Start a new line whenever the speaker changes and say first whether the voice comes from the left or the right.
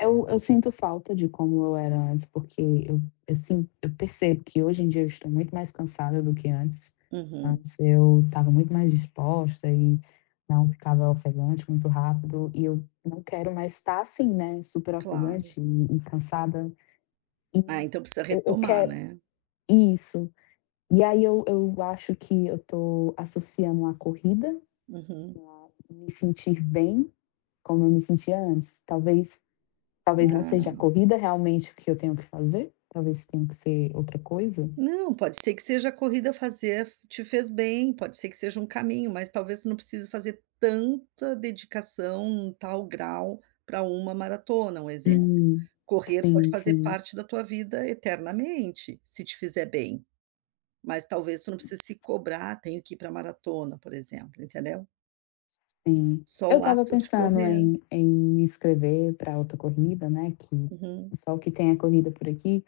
left: Eu eu sinto falta de como eu era antes, porque eu eu sinto, eu percebo que hoje em dia eu estou muito mais cansada do que antes.
right: Uhum.
left: Antes eu estava muito mais disposta e não ficava ofegante muito rápido e eu não quero mais estar assim, né, super
right: Claro.
left: ofegante e e cansada. E,
right: Ah, então precisa
left: eu eu
right: retomar,
left: quero
right: né.
left: isso. E aí eu eu acho que eu estou associando à corrida,
right: Uhum.
left: o não me sentir bem, como eu me sentia antes, talvez talvez não seja a
right: Ah.
left: corrida realmente o que eu tenho que fazer, talvez tenha que ser outra coisa?
right: Não, pode ser que seja a corrida fazer te fez bem, pode ser que seja um caminho mas talvez tu não precise fazer tanta dedicação, tal grau, para uma maratona, um exemplo.
left: Hum,
right: Correr pode
left: sim,
right: fazer
left: sim.
right: parte da tua vida eternamente, se te fizer bem. Mas talvez tu não precise se cobrar, tenho que ir para maratona por exemplo, entendeu?
left: Sim,
right: Só
left: eu
right: o
left: estava
right: ato de
left: pensando
right: correr.
left: em em me inscrever para outra corrida, né, que
right: Uhum.
left: só o que tem a corrida por aqui,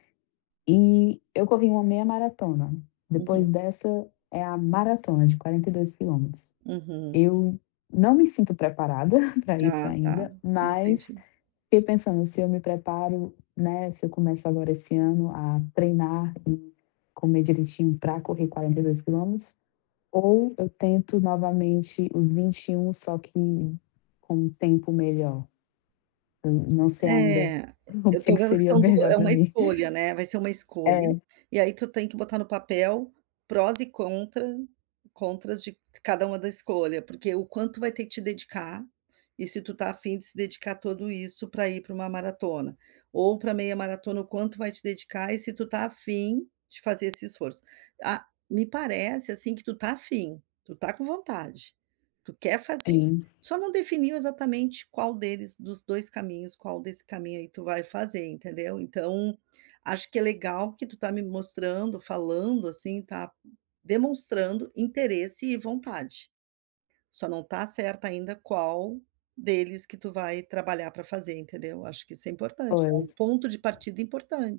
left: e eu corri uma meia maratona. Depois
right: Uhum.
left: dessa, é a maratona de 42 quilômetros.
right: Uhum.
left: Eu não me sinto preparada para isso
right: Ah, tá,
left: ainda, mas
right: entendi.
left: fiquei pensando se eu me preparo, né, se eu começo agora esse ano a treinar e comer direitinho para correr 42 quilômetros, ou eu tento novamente os 21 só que com um tempo melhor? Eu não sei ainda
right: É,
left: o
right: eu
left: que é
right: estou
left: que
right: vendo que
left: seria
right: são duas
left: melhor
right: é
left: para
right: uma
left: mim.
right: escolha, né, vai ser uma escolha,
left: É.
right: e aí tu tem que botar no papel prós e contra contras de cada uma da escolha, porque o quanto vai ter que te dedicar, e se tu está a fim de se dedicar a tudo isso para ir para uma maratona, ou para meia maratona o quanto vai te dedicar e se tu está a fim de fazer esse esforço. Ah me parece assim que tu está a fim, tu está com vontade, tu quer fazer,
left: Sim.
right: só não definiu exatamente qual deles, dos 2 caminhos, qual desse caminho aí tu vai fazer entendeu então, acho que é legal que tu tá me mostrando, falando assim, tá demonstrando interesse e vontade. Só não está certa ainda qual deles que tu vai trabalhar para fazer, entendeu? Acho que isso é importante, é
left: Pois.
right: um ponto de partida importante.